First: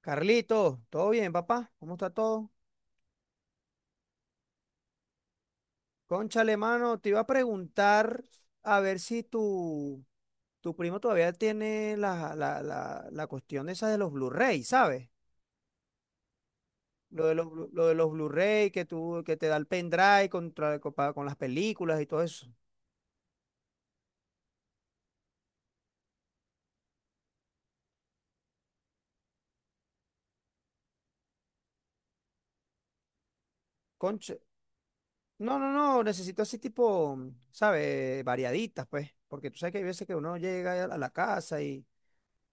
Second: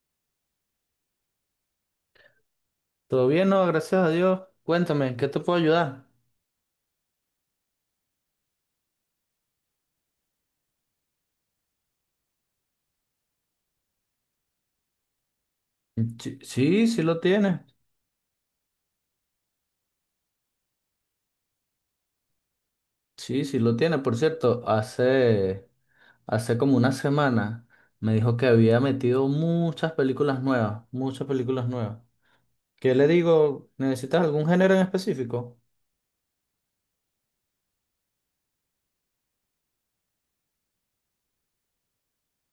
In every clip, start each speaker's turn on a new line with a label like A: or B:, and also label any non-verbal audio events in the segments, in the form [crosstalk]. A: Carlito, ¿todo bien, papá? ¿Cómo está todo?
B: Todo bien, no, gracias a Dios. Cuéntame, ¿en ¿qué te puedo ayudar?
A: Cónchale, mano, te iba a preguntar a ver si tu primo todavía tiene la cuestión esa de los Blu-ray, ¿sabes?
B: Sí, sí, sí lo
A: Lo de los,
B: tiene.
A: Blu- lo de los Blu-ray que tú, que te da el pendrive con las películas y todo eso.
B: Sí, sí lo tiene. Por cierto, hace como una semana me dijo que había metido muchas películas nuevas, muchas películas nuevas. ¿Qué le digo? ¿Necesitas
A: Concha,
B: algún género en
A: no,
B: específico?
A: no, no, necesito así tipo, ¿sabes? Variaditas, pues, porque tú sabes que hay veces que uno llega a la casa y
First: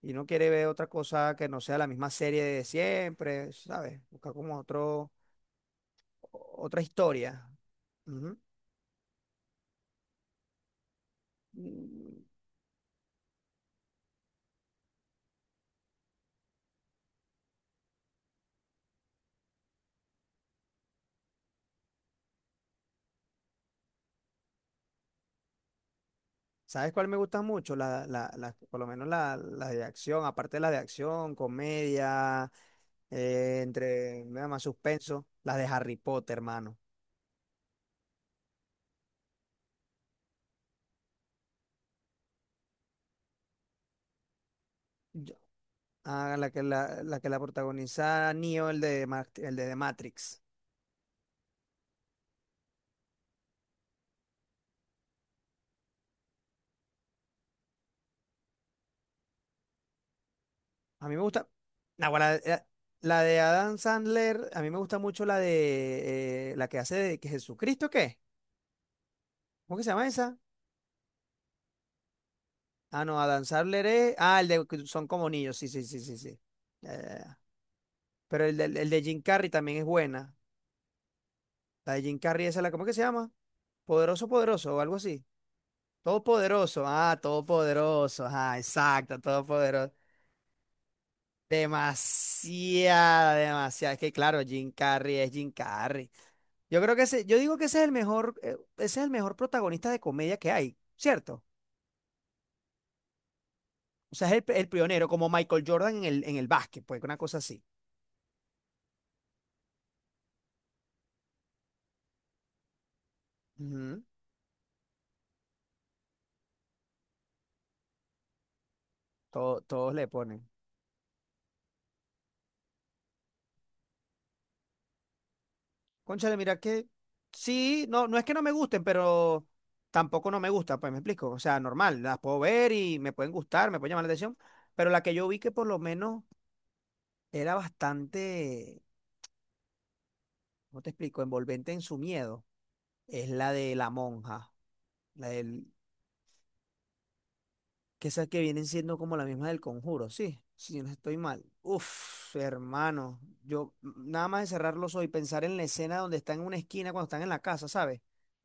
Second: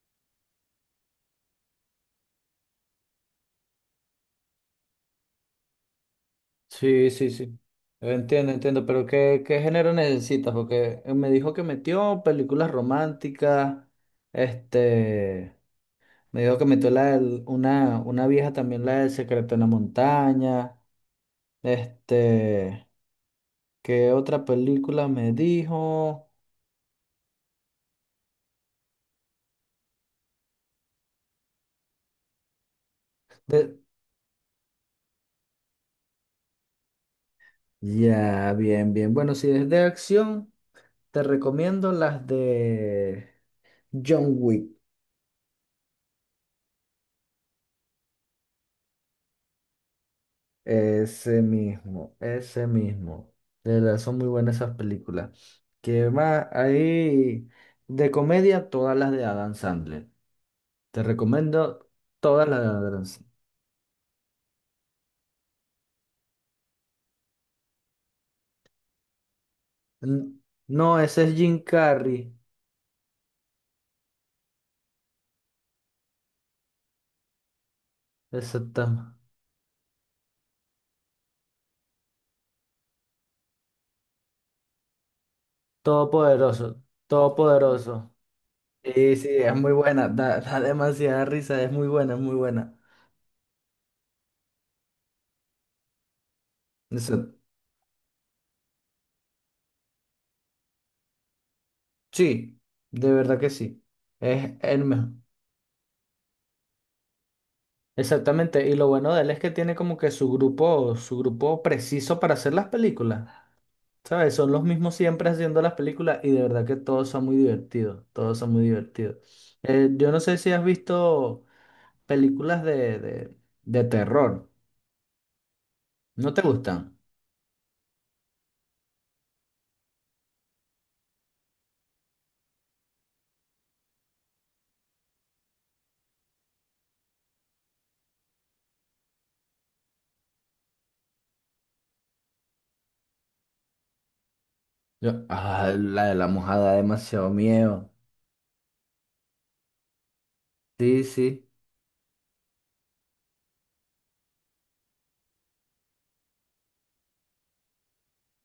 A: Y uno quiere ver otra cosa que no sea la misma serie de siempre, ¿sabes? Buscar como otro, otra
B: Sí, sí,
A: historia.
B: sí.
A: Ujú.
B: Entiendo, entiendo, pero ¿qué género necesitas? Porque me dijo que
A: Mm,
B: metió películas románticas, este... Me dijo que metió una vieja también, la del Secreto en la Montaña. Este, ¿qué otra película me dijo?
A: ¿sabes cuál me gusta mucho? Por lo menos la de acción, aparte de la de acción, comedia,
B: De-
A: entre nada más suspenso, la de Harry Potter, hermano.
B: ya, bien, bien. Bueno, si es de acción, te recomiendo las de John Wick.
A: Yo- la que la protagoniza Neo, el de The Matrix.
B: Ese mismo, ese mismo. De verdad, son muy buenas esas películas. ¿Qué más? Ahí, de comedia, todas las de Adam Sandler. Te
A: A mí me gusta.
B: recomiendo
A: Nah, bueno,
B: todas las de Adam
A: la
B: Sandler.
A: de Adam Sandler, a mí me gusta mucho la de la que hace de que Jesucristo, ¿qué? ¿Cómo que se llama esa?
B: N- No, ese es Jim Carrey.
A: Ah, no, Adam Sandler es. Ah, el de que son como niños, sí, sí, sí, sí, sí. Ya, ya, ya. Pero el de
B: Exactamente.
A: Jim Carrey también es buena. La de Jim Carrey, esa la, ¿cómo que se llama? Poderoso, poderoso, o algo así.
B: Todopoderoso.
A: Todopoderoso. Ah,
B: Todopoderoso.
A: todopoderoso. Ah,
B: Sí,
A: exacto,
B: sí, es muy
A: todopoderoso.
B: buena. Da demasiada risa. Es muy buena, es muy buena.
A: Demasiada, demasiada. Es que claro, Jim Carrey es Jim Carrey. Yo creo que ese,
B: Eso-
A: yo digo que ese es el mejor, ese es el mejor protagonista de comedia que hay, ¿cierto?
B: sí, de verdad que sí.
A: O sea, es
B: Es
A: el
B: el
A: pionero,
B: mejor.
A: como Michael Jordan en el básquet, pues una cosa así.
B: Exactamente. Y lo bueno de él es que tiene como que su grupo preciso para hacer las películas.
A: Ujú.
B: ¿Sabes? Son los mismos siempre haciendo las películas y de verdad que todos son muy divertidos. Todos son muy divertidos.
A: Todos le
B: Yo no sé
A: ponen.
B: si has visto películas de terror. ¿No
A: Cónchale,
B: te
A: mira que
B: gustan?
A: sí, no, no es que no me gusten, pero tampoco no me gusta, pues me explico. O sea, normal, las puedo ver y me pueden gustar, me pueden llamar la atención, pero la que yo vi que por lo menos era bastante, ¿cómo te explico? Envolvente en su miedo, es la de la monja,
B: Yo,
A: la del
B: ah, la de la mojada da demasiado miedo.
A: que esas que vienen siendo como las mismas del conjuro, sí, si no
B: Sí,
A: estoy mal.
B: sí.
A: Uf, hermano, nada más de cerrar los ojos y pensar en la escena donde está en una esquina cuando están en la casa, ¿sabes?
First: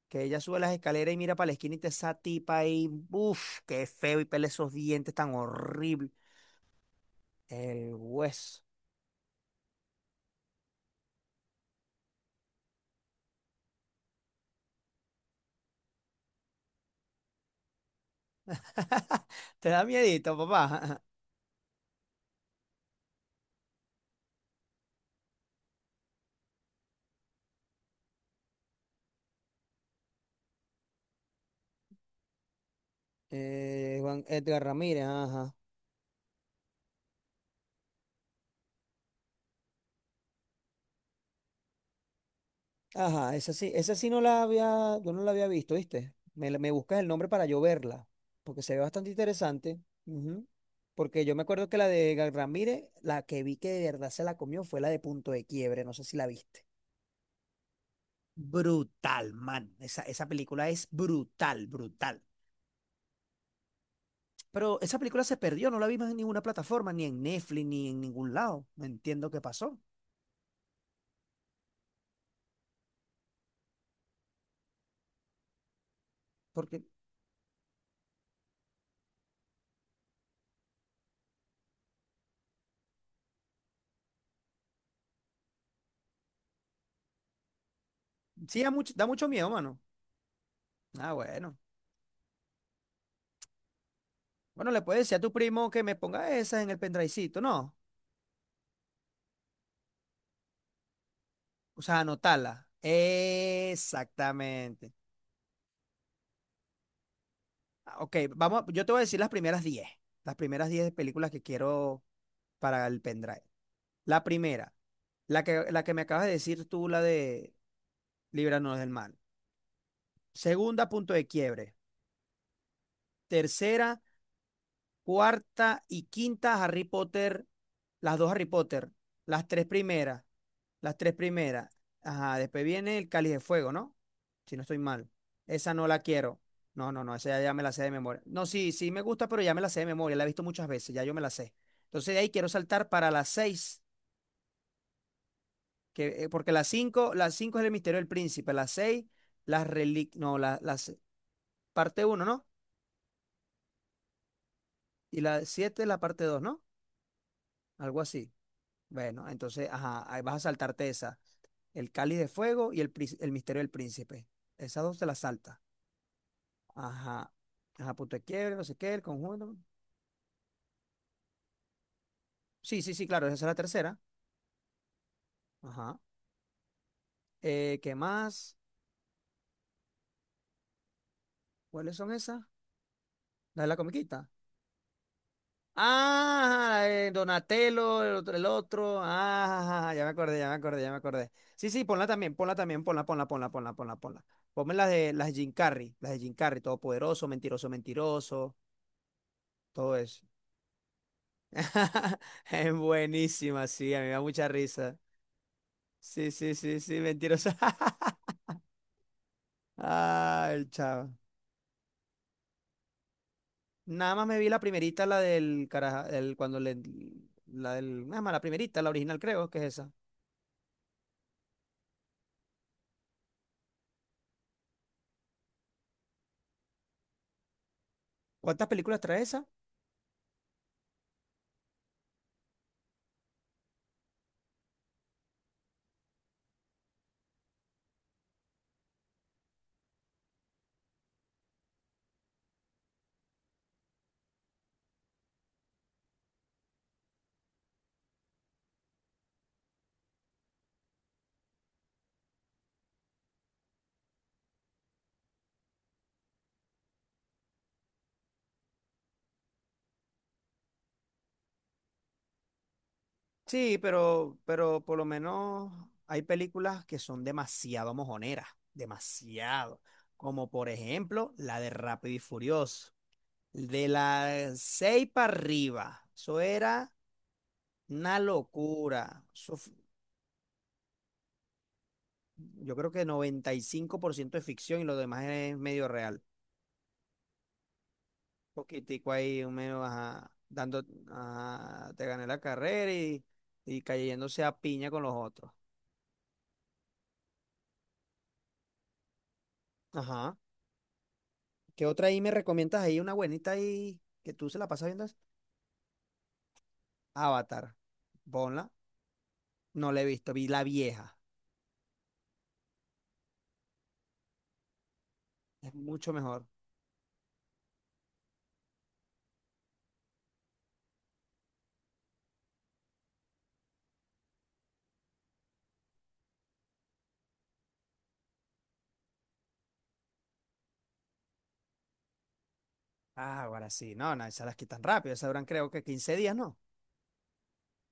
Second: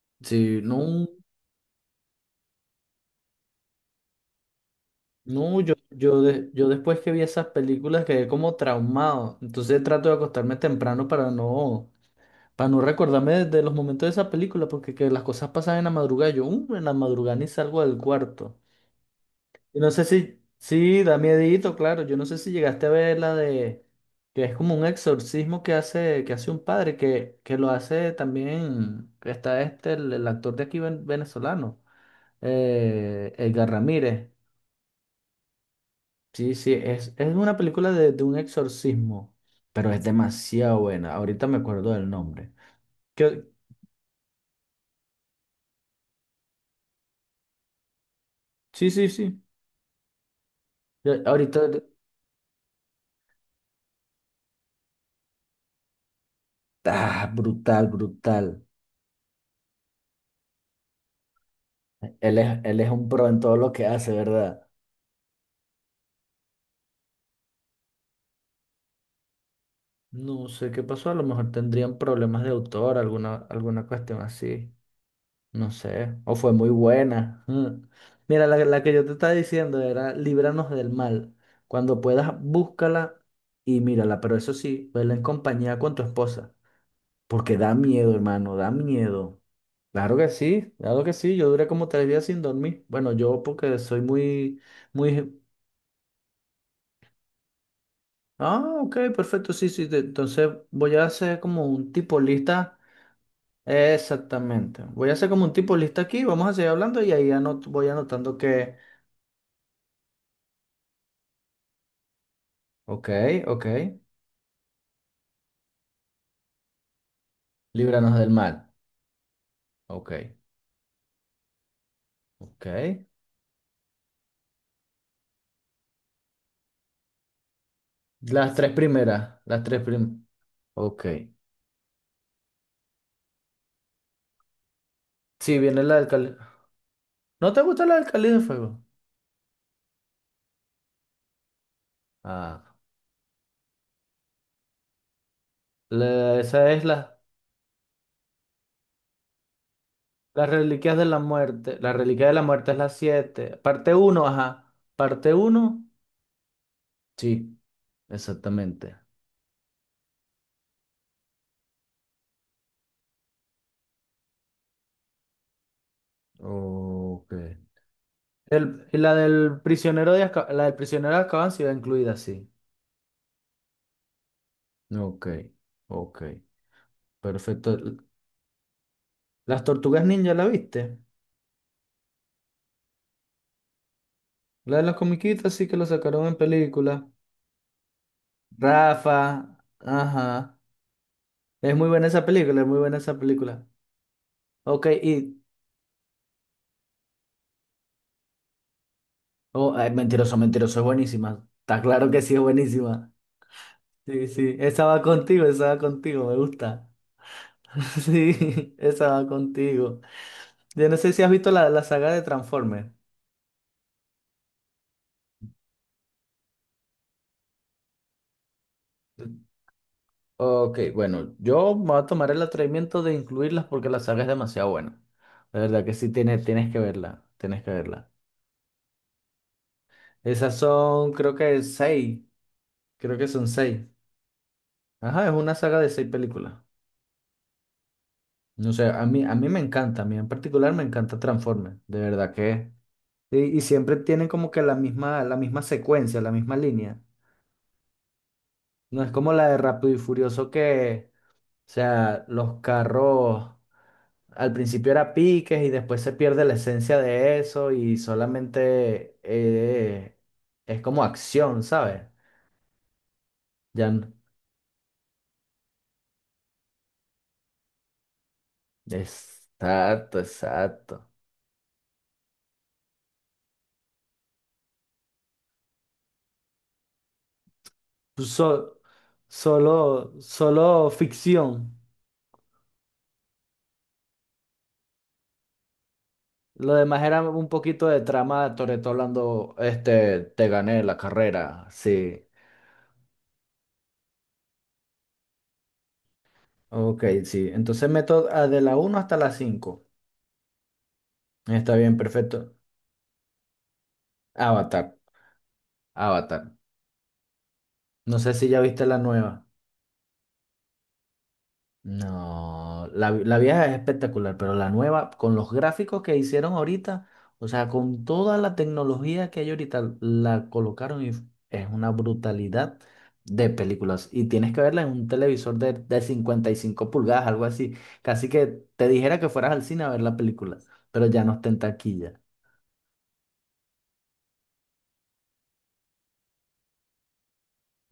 A: Que ella sube
B: Sí,
A: las
B: no,
A: escaleras y mira para la esquina y te esa tipa ahí, uf, qué feo y pele esos dientes tan
B: no, yo,
A: horrible.
B: yo, de- yo después que vi esas
A: El
B: películas quedé como
A: hueso.
B: traumado. Entonces trato de acostarme temprano para no recordarme de los momentos de esa película, porque que las cosas pasan en la madrugada. Yo, "En la madrugada ni salgo del cuarto.
A: [laughs] Te
B: Yo
A: da
B: no sé
A: miedito,
B: si,
A: papá.
B: sí,
A: [laughs]
B: da miedito, claro. Yo no sé si llegaste a ver la de que es como un exorcismo que hace un padre, que lo hace también, que está el actor de aquí venezolano, Edgar
A: Juan
B: Ramírez.
A: Edgar Ramírez, ajá.
B: Sí, sí, es una película de un exorcismo, pero es demasiado buena. Ahorita me acuerdo del nombre.
A: Ajá,
B: Que,
A: esa sí no la había, yo no la había visto, ¿viste? Me buscas el nombre para yo verla, porque se ve
B: sí, sí,
A: bastante
B: sí.
A: interesante. Ujú.
B: Yo-
A: Porque yo me acuerdo que
B: ahorita,
A: la de Gal Ramírez, la que vi que de verdad se la comió fue la de Punto de Quiebre, no sé si la viste.
B: brutal, brutal.
A: Brutal, man. Esa película es brutal, brutal.
B: Él es un pro en todo lo que hace, ¿verdad?
A: Pero esa película se perdió, no la vimos en ninguna plataforma, ni en Netflix, ni en ningún lado. No entiendo qué pasó.
B: No sé qué pasó, a lo mejor tendrían problemas de autor, alguna cuestión así, no sé, o fue muy
A: Porque
B: buena. [laughs] Mm. Mira, la que yo te estaba diciendo era Líbranos del mal. Cuando puedas, búscala y mírala, pero eso sí, vela en compañía con tu esposa, porque da miedo, hermano,
A: sí,
B: da
A: da mucho
B: miedo.
A: miedo, mano.
B: Claro
A: Ah,
B: que sí, yo
A: bueno.
B: duré como 3 días sin dormir. Bueno, yo porque soy muy,
A: Bueno, le puedes decir a tu
B: muy.
A: primo que me ponga esas en el pendrivecito, ¿no?
B: Ah, ok, perfecto, sí, sí, entonces voy a hacer como
A: O
B: un
A: sea,
B: tipo
A: anotarla.
B: lista. Exactamente.
A: Exactamente.
B: Voy a hacer como un tipo lista aquí, vamos a seguir hablando y ahí voy
A: Ah, ok,
B: anotando
A: vamos,
B: que,
A: yo te voy a decir las primeras 10, las primeras 10 películas que quiero para el
B: ok,
A: pendrive.
B: ok,
A: La primera, la que me acabas de decir tú, la de
B: líbranos del mal.
A: Líbranos del Mal.
B: Ok,
A: Segunda, Punto de Quiebre.
B: ok.
A: Tercera, cuarta y quinta, Harry Potter. Las dos Harry
B: Las tres
A: Potter.
B: primeras,
A: Las
B: las
A: tres
B: tres primeras.
A: primeras. Las
B: Ok.
A: tres primeras. Ajá, después viene el Cáliz de Fuego, ¿no? Si no estoy mal.
B: Sí,
A: Esa
B: viene
A: no
B: la
A: la
B: del Cali.
A: quiero. No, no, no, esa ya,
B: ¿No
A: ya
B: te
A: me la sé
B: gusta
A: de
B: la del
A: memoria.
B: Cali de
A: No, sí,
B: Fuego?
A: sí me gusta, pero ya me la sé de memoria. La he visto muchas veces, ya yo me la sé. Entonces de ahí quiero
B: Ah,
A: saltar para las seis, que,
B: la-
A: porque
B: esa es la,
A: las cinco es el misterio del príncipe, las seis, las reliquias, no,
B: las
A: las
B: reliquias de la muerte. La
A: parte uno,
B: reliquia de la
A: ¿no?
B: muerte es la siete. Parte uno, ajá.
A: Y
B: Parte
A: la siete,
B: uno.
A: la parte dos, ¿no?
B: Sí,
A: Algo así.
B: exactamente.
A: Bueno, entonces, ajá, ahí vas a saltarte esa. El cáliz de fuego y el misterio del príncipe. Esas dos te las saltas. Ajá.
B: Ok.
A: Ajá, punto de quiebre, no sé
B: El-
A: qué,
B: y
A: el conjunto.
B: la del prisionero de Azkaban sí va incluida, sí.
A: Sí, sí, sí, claro, esa es la tercera.
B: Ok,
A: Ajá.
B: ok, perfecto.
A: ¿Qué más?
B: Las tortugas ninja, ¿la viste?
A: ¿Cuáles son esas? La de la comiquita.
B: La de las comiquitas sí que la sacaron en
A: Ah,
B: película.
A: Donatello, el otro, el otro.
B: Rafa,
A: Ah, ya me
B: ajá.
A: acordé, ya me acordé, ya me acordé. Sí,
B: Es
A: sí,
B: muy
A: ponla
B: buena esa
A: también, ponla
B: película, es muy
A: también,
B: buena
A: ponla,
B: esa
A: ponla, ponla,
B: película.
A: ponla, ponla, ponla. Ponme
B: Ok,
A: las de
B: y...
A: Jim Carrey, las de Jim Carrey, todopoderoso, mentiroso, mentiroso,
B: Oh, ay,
A: todo eso.
B: mentiroso, mentiroso, es buenísima. Está claro
A: [laughs]
B: que sí, es
A: Es
B: buenísima.
A: buenísima, sí, a mí me da
B: Sí,
A: mucha
B: sí,
A: risa.
B: esa va contigo,
A: Sí,
B: me
A: sí, sí,
B: gusta.
A: sí, mentiroso.
B: [laughs]
A: [laughs]
B: Sí, esa va contigo.
A: Ah, el
B: Yo no
A: chavo.
B: sé si has visto la saga de Transformers.
A: Nada más me vi la primerita, la del caraja, el, cuando le, la del, nada más la primerita, la original creo que es esa.
B: Ok, bueno, yo me voy a tomar el atrevimiento de incluirlas porque la saga es demasiado buena. De verdad que sí tienes que verla, tienes que verla.
A: ¿Cuántas películas trae esa?
B: Esas son, creo que seis, creo que son seis. Ajá, es una saga de seis películas. No sé, a mí me encanta, a mí en particular me encanta Transformers, de verdad que. Y siempre tienen como que la misma secuencia, la misma línea. No es como la de Rápido y Furioso que, o sea, los carros. Al principio era piques y después se pierde la esencia de eso y solamente es como acción, ¿sabes?
A: Sí,
B: Ya n-
A: pero por lo menos hay películas que son demasiado mojoneras, demasiado.
B: Exacto,
A: Como por
B: exacto.
A: ejemplo la de Rápido y Furioso. De las seis para arriba. Eso era una
B: So-
A: locura.
B: solo ficción.
A: Yo creo que 95% es ficción y lo demás es medio real.
B: Lo demás era un poquito de trama de Toretto
A: Poquitico ahí, un
B: hablando,
A: menos, ajá,
B: te gané
A: dando,
B: la carrera,
A: ajá, te
B: sí.
A: gané la carrera y cayéndose a piña con los otros.
B: Ok, sí. Entonces meto de la uno hasta la 5.
A: Ajá.
B: Está
A: ¿Qué
B: bien,
A: otra ahí me
B: perfecto.
A: recomiendas ahí? Una buenita ahí que tú se la pasas
B: Avatar,
A: viendo.
B: Avatar.
A: Avatar.
B: No sé si ya
A: Ponla.
B: viste la nueva.
A: No la he visto, vi la vieja.
B: No, la vieja es espectacular, pero la nueva, con los
A: Es
B: gráficos
A: mucho
B: que
A: mejor.
B: hicieron ahorita, o sea, con toda la tecnología que hay ahorita, la colocaron y es una brutalidad de películas. Y tienes que verla en un televisor de 55 pulgadas, algo así. Casi que te dijera que fueras al cine a ver la película, pero ya no está en taquilla.
A: Ah, ahora sí. No, no, esas las quitan rápido. Esas duran creo que 15 días, ¿no?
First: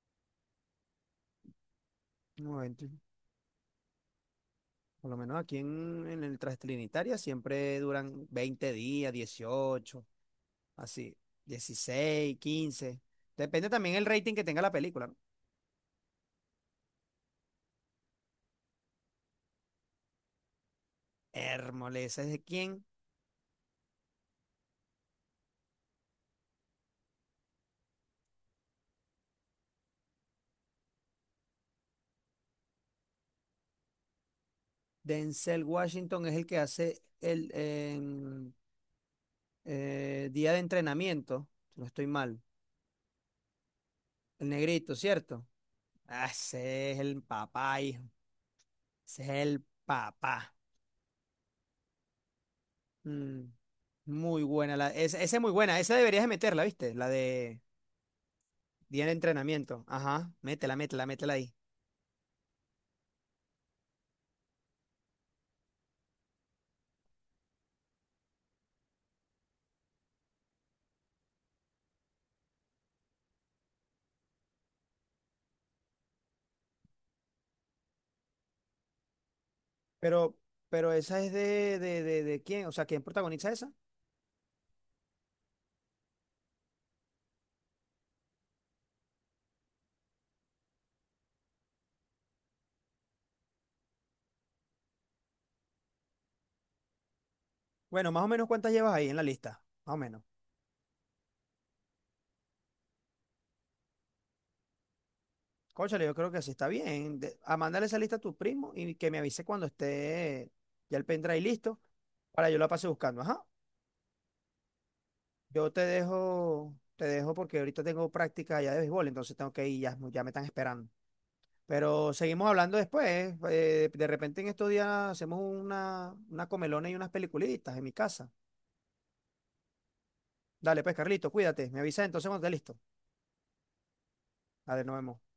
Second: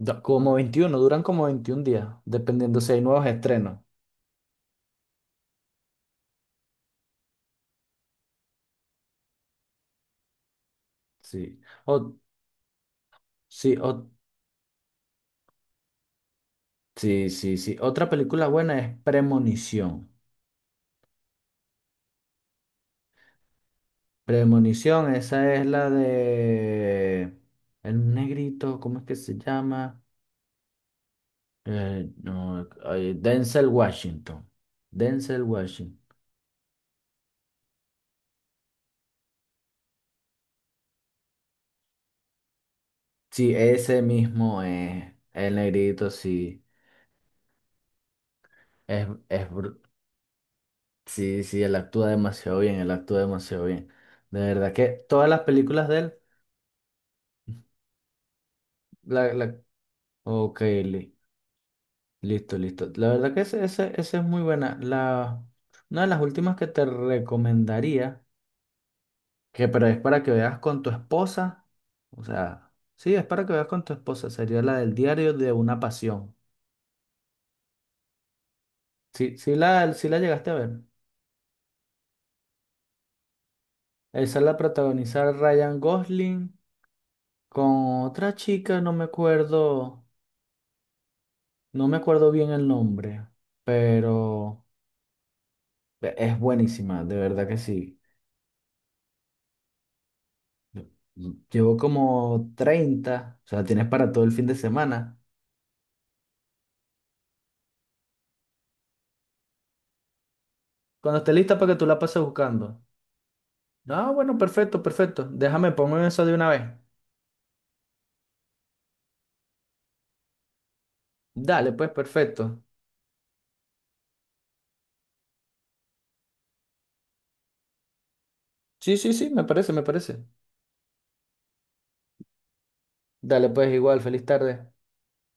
B: Como 21 duran como 21 días,
A: No,
B: dependiendo
A: 20.
B: si hay nuevos estrenos.
A: Por lo menos aquí en el Trinitaria siempre duran 20 días, 18 así,
B: Sí. O,
A: 16, 15. Depende
B: sí,
A: también el
B: o,
A: rating que tenga la película, ¿no?
B: sí, sí, sí. Otra película buena es Premonición.
A: Hérmoles, ¿es de quién?
B: Premonición, esa es la de el negrito, ¿cómo es que se llama? No, ay, Denzel Washington. Denzel
A: Denzel
B: Washington.
A: Washington es el que hace el en, día de entrenamiento. Si no estoy mal.
B: Sí, ese
A: El
B: mismo
A: negrito,
B: es
A: ¿cierto?
B: el negrito,
A: Ah,
B: sí.
A: ese es el papá, hijo.
B: Es,
A: Ese es
B: es,
A: el
B: br-
A: papá.
B: sí, sí, él actúa demasiado bien, él actúa
A: Mm,
B: demasiado bien. De
A: muy
B: verdad
A: buena. La,
B: que
A: esa,
B: todas
A: esa
B: las
A: es muy buena.
B: películas
A: Esa
B: de él,
A: deberías de meterla, ¿viste? La de día de
B: la, la,
A: entrenamiento. Ajá,
B: ok,
A: métela, métela,
B: li-
A: métela ahí.
B: Listo, listo. La verdad que esa es muy buena. Una de las últimas que te recomendaría, que pero es para que veas con tu esposa, o sea, sí, es para que veas con tu esposa, sería la del diario de una pasión. Sí, sí la
A: Pero,
B: llegaste a ver.
A: pero esa es de quién? O sea, ¿quién protagoniza esa?
B: Esa la protagoniza Ryan Gosling con otra chica, no me acuerdo, no me acuerdo bien el nombre, pero es buenísima, de verdad que sí.
A: Bueno, más o menos cuántas llevas ahí en la lista. Más o menos.
B: Llevo como 30 o sea, tienes para todo el fin de semana.
A: Cónchale, yo creo que sí está bien. A mandarle esa lista a tu primo y que me avise cuando esté ya el
B: Cuando esté
A: pendrive
B: lista para que
A: listo
B: tú la pases
A: para yo la
B: buscando.
A: pase buscando. Ajá.
B: Ah, bueno, perfecto, perfecto. Déjame,
A: Yo
B: ponme eso de una vez.
A: te dejo porque ahorita tengo práctica ya de béisbol, entonces tengo que ir, ya, ya me están esperando.
B: Dale, pues,
A: Pero seguimos
B: perfecto.
A: hablando después. De repente en estos días hacemos una comelona y unas peliculitas en mi casa.
B: Sí, sí, sí, me parece, me parece.
A: Dale, pues, Carlito, cuídate. Me avisa entonces cuando esté listo.
B: Dale, pues, igual, feliz tarde.
A: Dale, nos vemos.